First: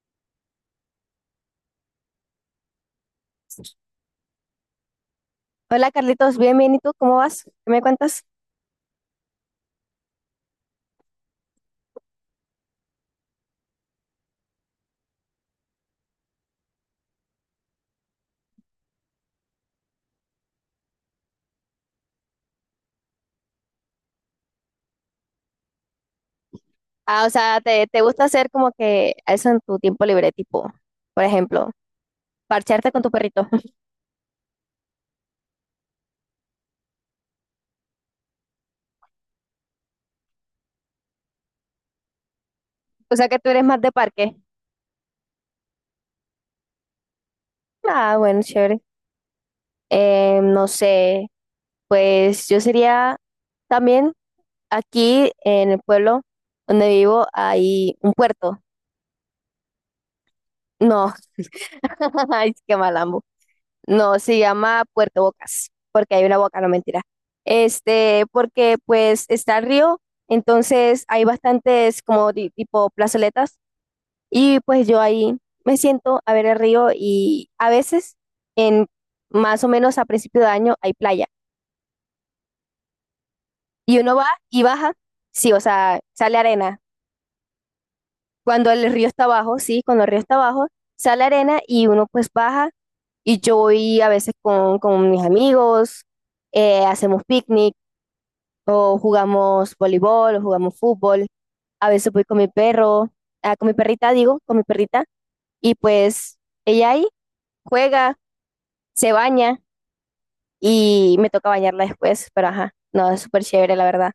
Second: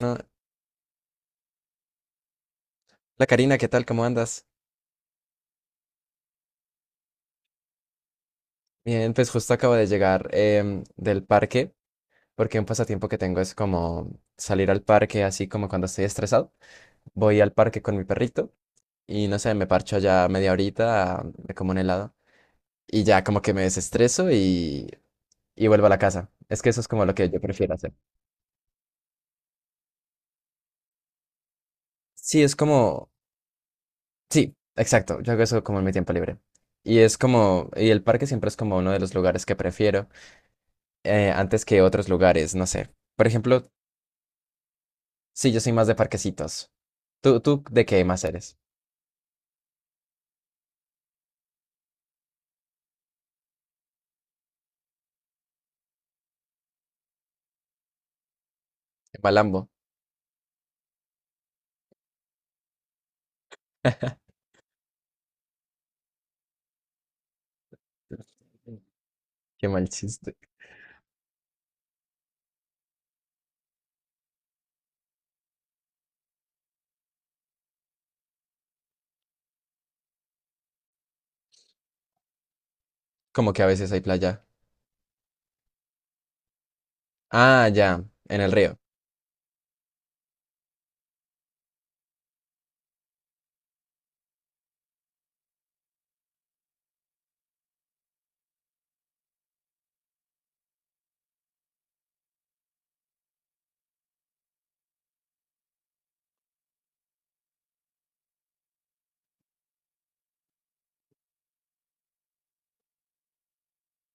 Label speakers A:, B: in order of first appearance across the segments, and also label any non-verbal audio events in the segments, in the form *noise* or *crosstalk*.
A: No, La Karina, ¿qué tal? ¿Cómo andas?
B: Hola Carlitos, bien, bien. ¿Y tú cómo vas? ¿Qué me cuentas?
A: Bien, pues justo acabo de llegar del parque, porque un pasatiempo que tengo es como salir al parque, así como cuando estoy estresado. Voy al parque con mi perrito y no sé, me parcho allá media horita, me como un helado y ya como que me desestreso y vuelvo a la casa. Es que eso es como lo
B: Ah,
A: que
B: o
A: yo
B: sea,
A: prefiero
B: te,
A: hacer.
B: te gusta hacer como que eso en tu tiempo libre, tipo, por ejemplo,
A: Sí, es
B: parcharte con
A: como,
B: tu perrito. *laughs*
A: sí, exacto, yo hago eso como en mi tiempo libre. Y es como, y el parque siempre es como uno de los lugares que prefiero antes que otros lugares, no sé.
B: O
A: Por
B: sea, que tú eres
A: ejemplo,
B: más de parque.
A: sí, yo soy más de parquecitos. ¿Tú de qué
B: Ah,
A: más
B: bueno,
A: eres?
B: chévere. No sé, pues yo sería también aquí en el pueblo donde vivo hay un puerto.
A: De Malambo.
B: No, *laughs* ay, qué mal.
A: *laughs*
B: No, se llama Puerto Bocas, porque hay una boca, no mentira. Este, porque pues está el
A: Qué mal
B: río,
A: chiste.
B: entonces hay bastantes como tipo plazoletas y pues yo ahí me siento a ver el río y a veces en más o menos a principio de año hay playa
A: Como que a veces
B: y
A: hay
B: uno va
A: playa.
B: y baja, sí, o sea, sale arena.
A: Ah, ya, en el
B: Cuando
A: río.
B: el río está abajo, sí, cuando el río está abajo, sale arena y uno pues baja y yo voy a veces con mis amigos, hacemos picnic o jugamos voleibol, o jugamos fútbol. A veces voy con mi perro, ah, con mi perrita, digo, con mi perrita, y pues ella ahí juega, se baña y me toca bañarla después, pero ajá, no, es súper chévere, la verdad.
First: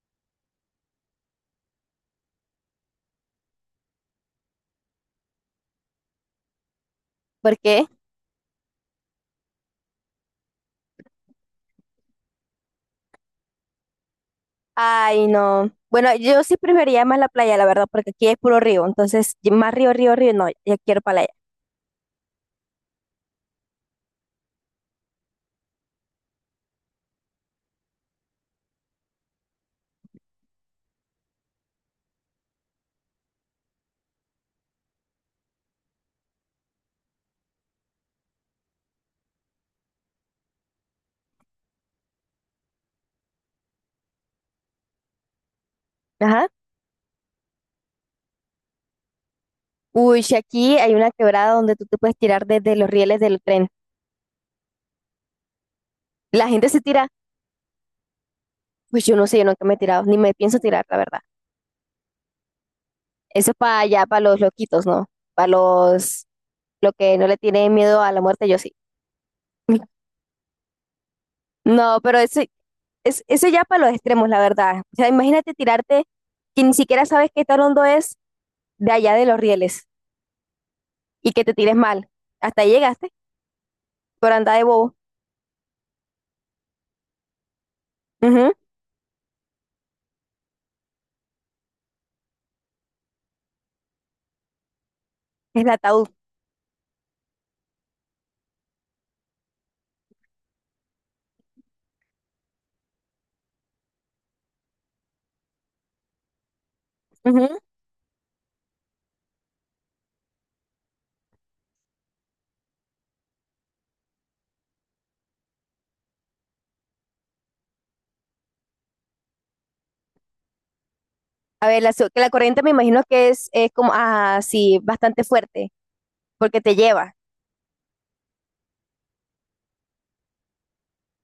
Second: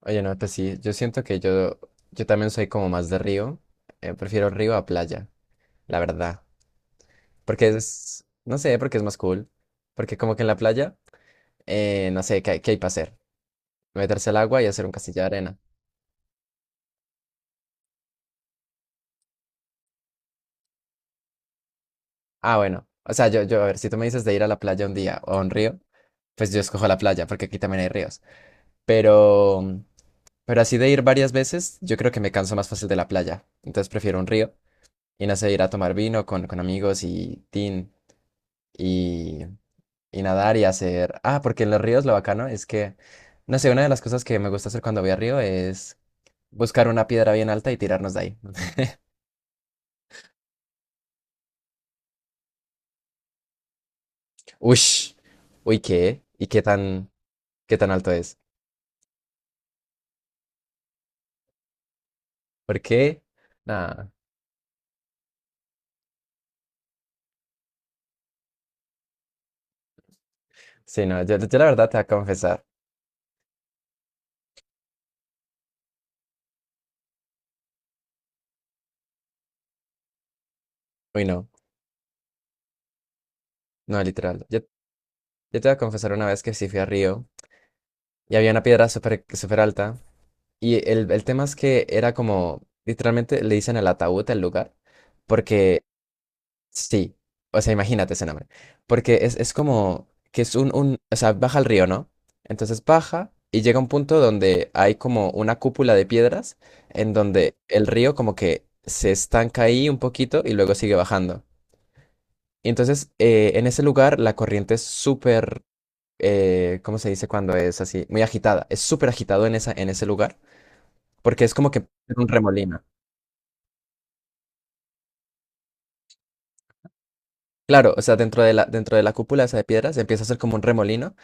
A: Oye, no, pues sí, yo siento que yo también soy como más de río. Prefiero río a playa, la verdad.
B: ¿Por
A: Porque
B: qué?
A: es, no sé, porque es más cool. Porque como que en la playa, no sé, qué hay para hacer? Meterse al agua y hacer un castillo de
B: Ay,
A: arena.
B: no. Bueno, yo sí preferiría más la playa, la verdad, porque aquí es puro río, entonces y más río, río, río, no, ya quiero playa.
A: Ah, bueno. O sea, a ver, si tú me dices de ir a la playa un día o a un río, pues yo escojo la playa, porque aquí también hay ríos. Pero, pero así de ir varias veces, yo creo que me canso más fácil de la playa. Entonces prefiero un río y no sé, ir a tomar vino con amigos y tin y, y nadar y hacer. Ah, porque en los ríos lo bacano es no sé, una de las cosas que me gusta hacer cuando voy a río es
B: Ajá.
A: buscar una piedra bien alta y tirarnos de ahí. *laughs*
B: Uy, si aquí hay una quebrada donde tú te puedes tirar desde los rieles del tren.
A: Ush, uy, ¿qué? ¿Y
B: La gente se tira,
A: qué tan alto es?
B: pues yo no sé, yo nunca me he tirado, ni me pienso tirar, la verdad.
A: ¿Por qué?
B: Eso para allá,
A: Nada.
B: para los loquitos, ¿no? Para los, lo que no le tienen miedo a la muerte, yo sí. *laughs*
A: Sí, no, yo la verdad te
B: No,
A: voy a
B: pero eso,
A: confesar.
B: es, eso ya para los extremos, la verdad. O sea, imagínate tirarte que ni siquiera sabes qué tan hondo es de allá de los rieles
A: Uy,
B: y que
A: no,
B: te tires mal. Hasta ahí llegaste,
A: no,
B: por
A: literal.
B: andar
A: Yo,
B: de bobo.
A: yo te voy a confesar una vez que sí fui a Río y había
B: Ujú.
A: una piedra súper súper alta. Y el tema es que era como, literalmente le dicen el ataúd al lugar,
B: Es el
A: porque
B: ataúd.
A: sí, o sea, imagínate ese nombre, porque es como que es o sea, baja el río, ¿no? Entonces baja y llega a un punto donde hay como una cúpula de piedras en
B: Ujú.
A: donde el río como que se estanca ahí un poquito y luego sigue bajando. Y entonces en ese lugar la corriente es súper ¿cómo se dice cuando es así? Muy agitada. Es súper agitado en en ese lugar, porque es
B: A
A: como
B: ver,
A: que
B: que
A: un
B: la corriente me
A: remolino.
B: imagino que es como, ah, sí, bastante fuerte, porque te lleva.
A: Claro, o sea, dentro de la cúpula esa de piedras empieza a ser como un remolino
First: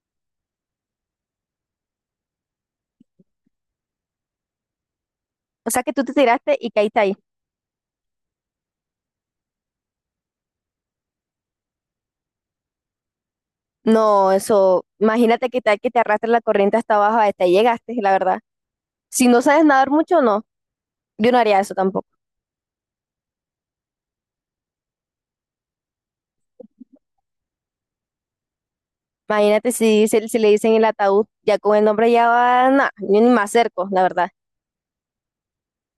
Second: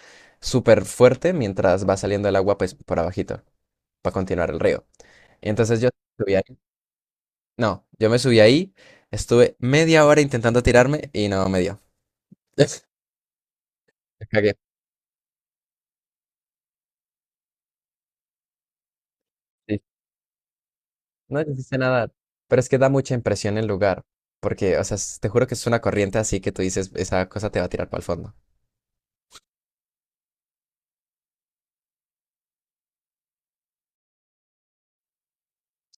A: súper fuerte mientras va saliendo el agua pues por abajito para continuar el río. Y
B: O
A: entonces
B: sea,
A: yo
B: que tú te
A: subí ahí.
B: tiraste y caíste ahí.
A: No, yo me subí ahí, estuve media hora intentando tirarme y no me dio. *laughs* Me
B: No,
A: cagué.
B: eso, imagínate que tal que te arrastre la corriente hasta abajo, hasta ahí llegaste, la verdad. Si no sabes
A: Sí.
B: nadar mucho, no, yo no
A: No, yo
B: haría
A: sí
B: eso
A: sé
B: tampoco.
A: nadar. Pero es que da mucha impresión el lugar, porque, o sea, te juro que es una corriente así que tú dices, esa cosa te va a tirar para el fondo.
B: Imagínate si, si le dicen el ataúd, ya con el nombre ya va, nada, yo ni me acerco, la verdad.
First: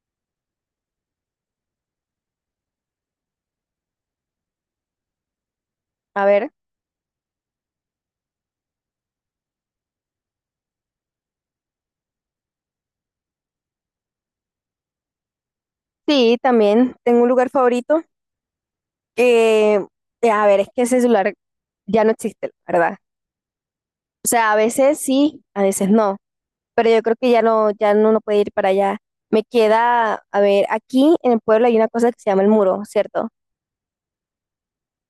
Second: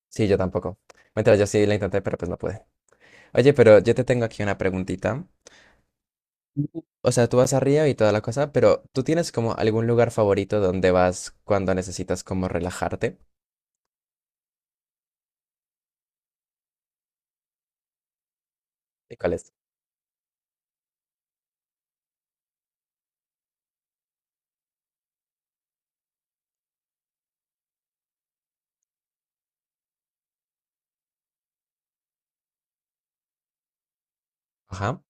A: Sí, yo tampoco. Mientras yo sí la intenté, pero pues no pude. Oye, pero yo te tengo aquí una preguntita.
B: A ver,
A: Ujú. O sea, tú vas a Río y toda la cosa, pero ¿tú tienes como algún lugar favorito donde vas cuando necesitas como relajarte?
B: sí, también tengo un lugar favorito
A: ¿Y cuál es?
B: que, a ver, es que ese celular ya no existe, la verdad. O sea, a veces sí, a veces no, pero yo creo que ya no, no puede ir para allá. Me queda, a ver, aquí en el pueblo hay una cosa que se llama el muro, ¿cierto?
A: Ajá.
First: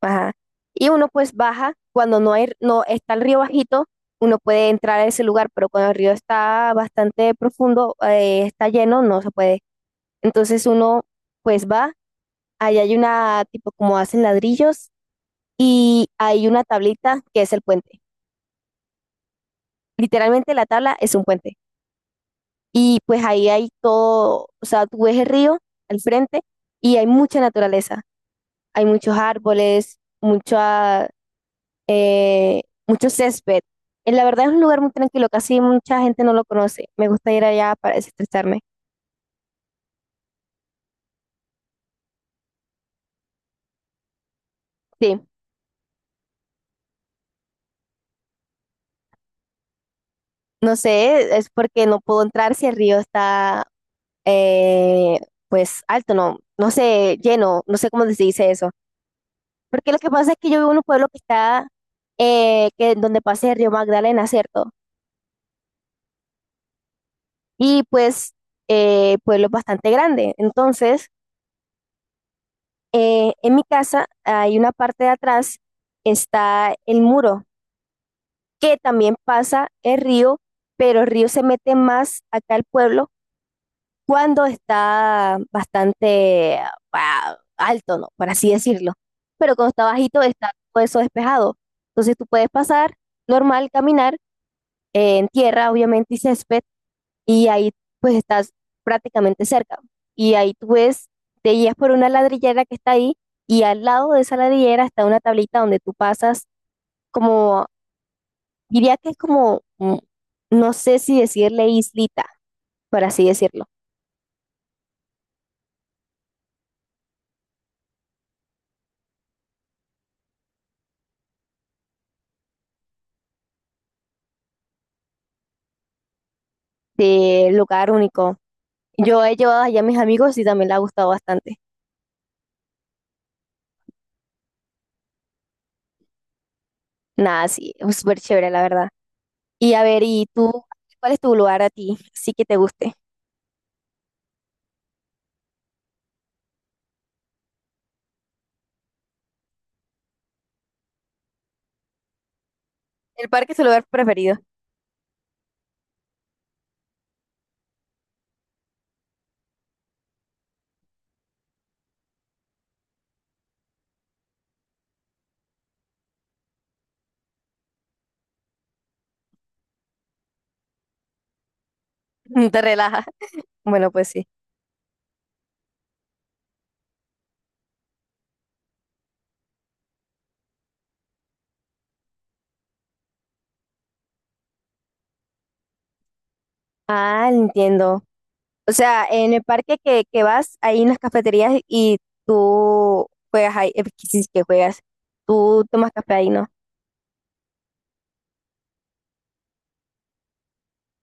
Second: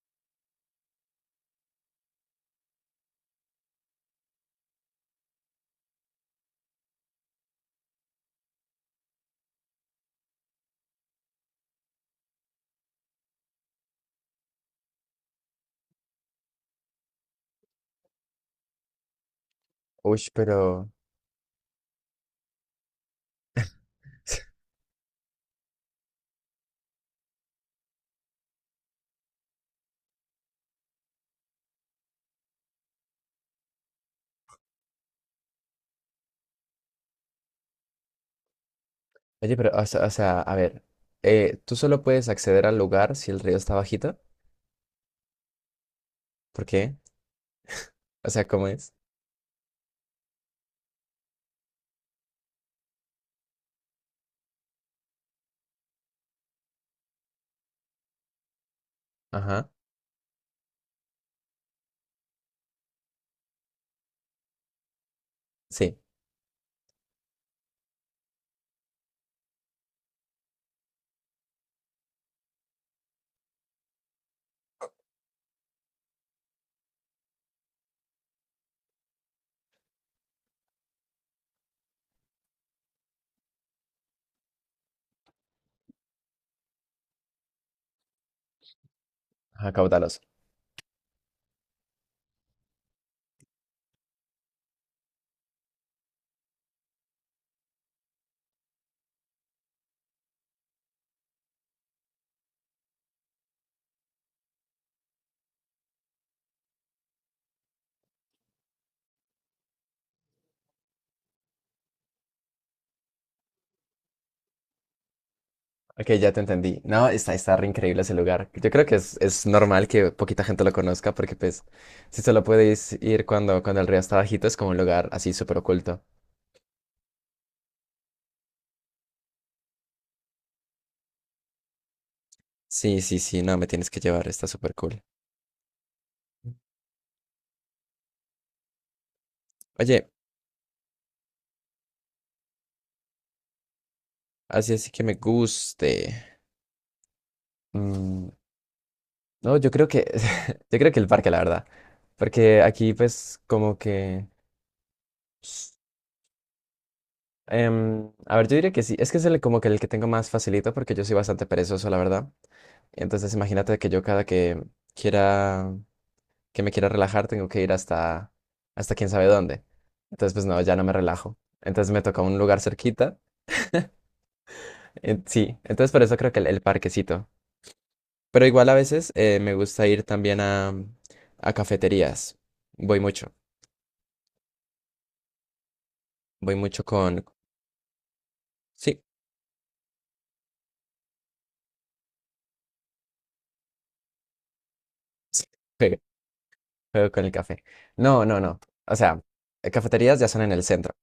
B: Ajá. Y uno pues baja, cuando no hay, no está el río bajito, uno puede entrar a ese lugar, pero cuando el río está bastante profundo, está lleno, no se puede. Entonces uno pues va, ahí hay una tipo como hacen ladrillos y hay una tablita que es el puente.
A: Uy,
B: Literalmente la
A: pero...
B: tabla es un puente. Y pues ahí hay todo, o sea, tú ves el río al frente y hay mucha naturaleza, hay muchos árboles, muchas mucho césped. La verdad es un lugar muy tranquilo, casi mucha gente no lo conoce. Me gusta ir allá para desestresarme.
A: Oye, pero, a ver, ¿tú solo puedes acceder al lugar si el río está bajito?
B: Sí,
A: ¿Por qué? O sea, ¿cómo es?
B: no sé, es porque no puedo entrar si el río está eh, pues alto, no, no sé, lleno, no sé cómo se dice eso.
A: Ajá.
B: Porque lo que pasa es que yo vivo en un pueblo que está, que donde pasa el río Magdalena, ¿cierto?
A: Sí,
B: Y pues, pueblo bastante grande. Entonces, en mi casa hay una parte de atrás, está el muro que también pasa el río, pero el río se mete más acá al pueblo cuando está bastante ah, alto, ¿no? Por así decirlo. Pero cuando
A: ajá,
B: está
A: caudaloso.
B: bajito está todo eso despejado. Entonces tú puedes pasar normal, caminar en tierra, obviamente, y césped, y ahí pues estás prácticamente cerca. Y ahí tú ves, te guías por una ladrillera que está ahí, y al lado de esa ladrillera está una tablita donde tú pasas como diría que es como, no sé si decirle islita, por así decirlo,
A: Ok, ya te entendí. No, está re increíble ese lugar. Yo creo que es normal que poquita gente lo conozca porque pues si solo puedes ir cuando el río está bajito es como un lugar así súper oculto.
B: de lugar único. Yo he llevado allá a mis amigos y también le ha gustado bastante.
A: Sí, sí, sí, no, me tienes que llevar, está súper cool.
B: Nada, sí, es súper chévere, la verdad. Y a ver,
A: Oye,
B: ¿y tú? ¿Cuál es tu lugar a ti? Sí que te guste.
A: así así que me guste. Mm, no, yo creo que, *laughs* yo creo que el parque, la verdad. Porque aquí
B: El
A: pues
B: parque es tu
A: como
B: lugar
A: que...
B: preferido.
A: a ver, yo diría que sí, es que es como que el que tengo más facilito porque yo soy bastante perezoso, la verdad. Entonces imagínate que yo cada que quiera, que me quiera relajar, tengo que ir hasta quién sabe dónde. Entonces, pues no, ya no me relajo. Entonces me toca un
B: *laughs*
A: lugar
B: Te relaja.
A: cerquita.
B: Bueno, pues sí.
A: Sí, entonces por eso creo que el parquecito. Pero igual a veces me gusta ir también a cafeterías. Voy mucho, voy mucho con...
B: Ah, entiendo. O
A: Sí,
B: sea, en el parque que vas, hay unas cafeterías y tú juegas ahí, pues, que sí, que juegas.
A: sí,
B: Tú tomas
A: juego,
B: café ahí, ¿no?
A: juego con el café. No, no, no. O sea, cafeterías ya son en el centro.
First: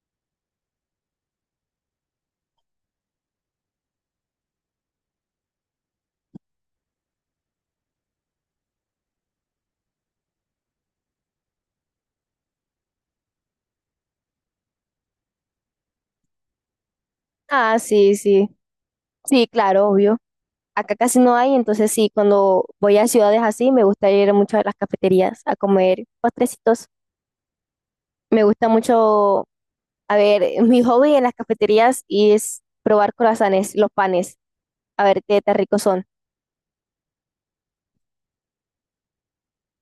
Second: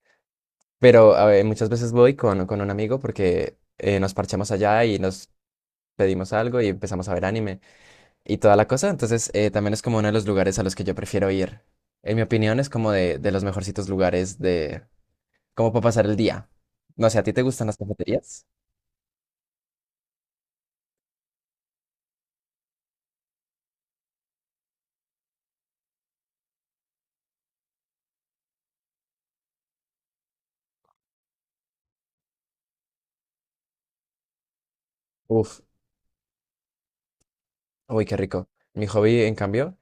A: Pero a ver, muchas veces voy con un amigo porque nos parchamos allá y nos pedimos algo y empezamos a ver anime y toda la cosa. Entonces, también es como uno de los lugares a los que yo prefiero ir. En mi opinión, es como de los mejorcitos lugares de como para pasar el día. No sé, ¿a ti te gustan las
B: Ah, sí,
A: cafeterías?
B: sí. Sí, claro, obvio. Acá casi no hay, entonces sí, cuando voy a ciudades así, me gusta ir mucho a las cafeterías a comer postrecitos. Me gusta mucho, a ver, *laughs* mi hobby en las cafeterías es probar croissants, los panes, a ver qué tan
A: Uf,
B: ricos son.
A: uy, qué rico. Mi hobby, en cambio,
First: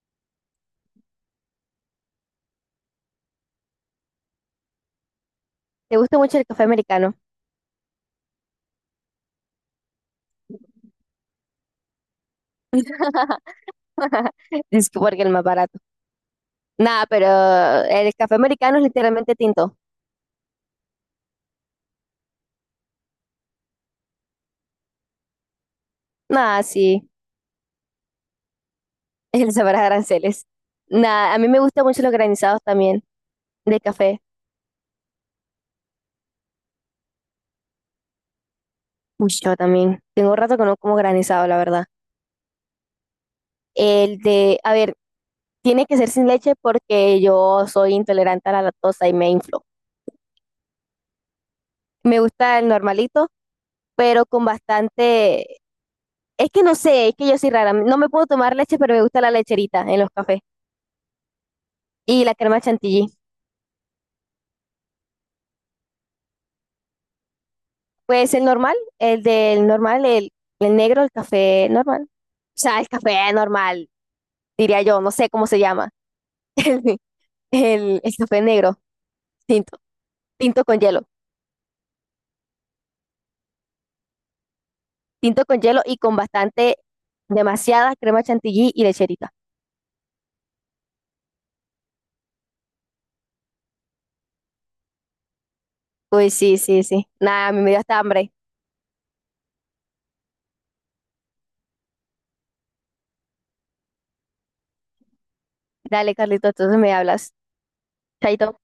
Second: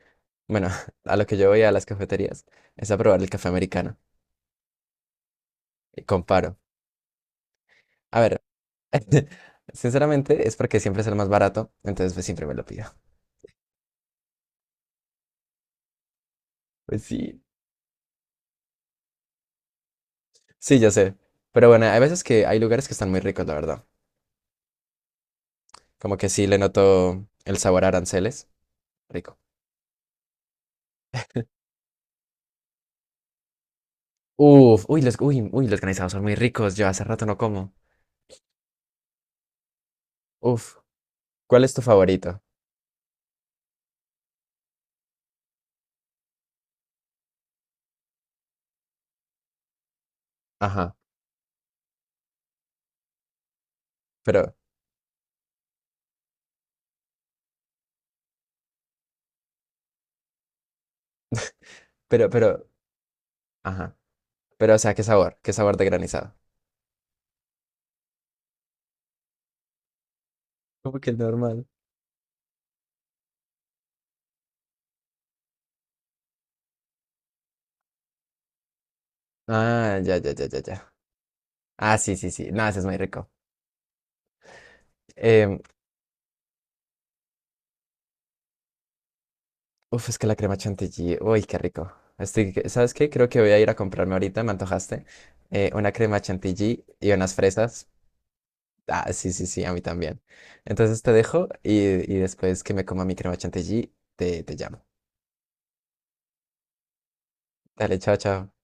A: bueno, *laughs* a lo que yo voy a las cafeterías es a probar el café americano.
B: ¿Te
A: Y
B: gusta mucho el
A: comparo.
B: café americano?
A: A ver, *laughs* sinceramente es porque siempre es el más barato, entonces pues siempre me lo pido.
B: *laughs* Es que porque es el más barato.
A: Pues
B: Nada, pero
A: sí.
B: el café americano es literalmente tinto.
A: Sí, ya sé. Pero bueno, hay veces que hay lugares que están muy ricos, la verdad. Como que sí le
B: Nada, sí,
A: noto el sabor a aranceles.
B: *laughs*
A: Rico.
B: el sabor a aranceles. Nada, a mí me gustan mucho los granizados también, de café.
A: Uf, uy, uy, los granizados son muy ricos. Yo hace rato no como.
B: Uy, yo también. Tengo rato que
A: Uf,
B: no como granizado, la
A: ¿cuál es tu
B: verdad.
A: favorito?
B: El de, a ver, tiene que ser sin leche porque yo soy intolerante a la lactosa y me inflo.
A: Ajá,
B: Me gusta el normalito, pero con
A: pero,
B: bastante... Es que no sé, es que yo soy rara. No me puedo tomar leche, pero me gusta la lecherita en los cafés y la crema
A: pero,
B: chantilly.
A: ajá. Pero, o sea, ¿qué sabor? ¿Qué sabor de granizado?
B: Pues el normal, el del normal, el
A: Como
B: negro,
A: que
B: el
A: el normal.
B: café normal. O sea, el café normal, diría yo, no sé cómo se llama. *laughs* El café negro, tinto,
A: Ah, ya, ya, ya, ya,
B: tinto
A: ya.
B: con hielo.
A: Ah, sí, sí, sí. No, ese es muy rico.
B: Tinto
A: Em,
B: con hielo y con bastante, demasiada crema chantilly y lecherita.
A: uf, es que la crema chantilly. Uy, qué rico. Estoy, ¿sabes qué? Creo que voy a ir a comprarme ahorita, me antojaste, una crema
B: Uy, sí, sí,
A: chantilly
B: sí.
A: y unas
B: Nada, a mí me dio
A: fresas.
B: hasta hambre.
A: Ah, sí, sí, sí, a mí también. Entonces te dejo y después que me coma mi crema chantilly, te llamo.
B: Dale, Carlito, entonces me hablas.
A: Dale, chao, chao.
B: Chaito.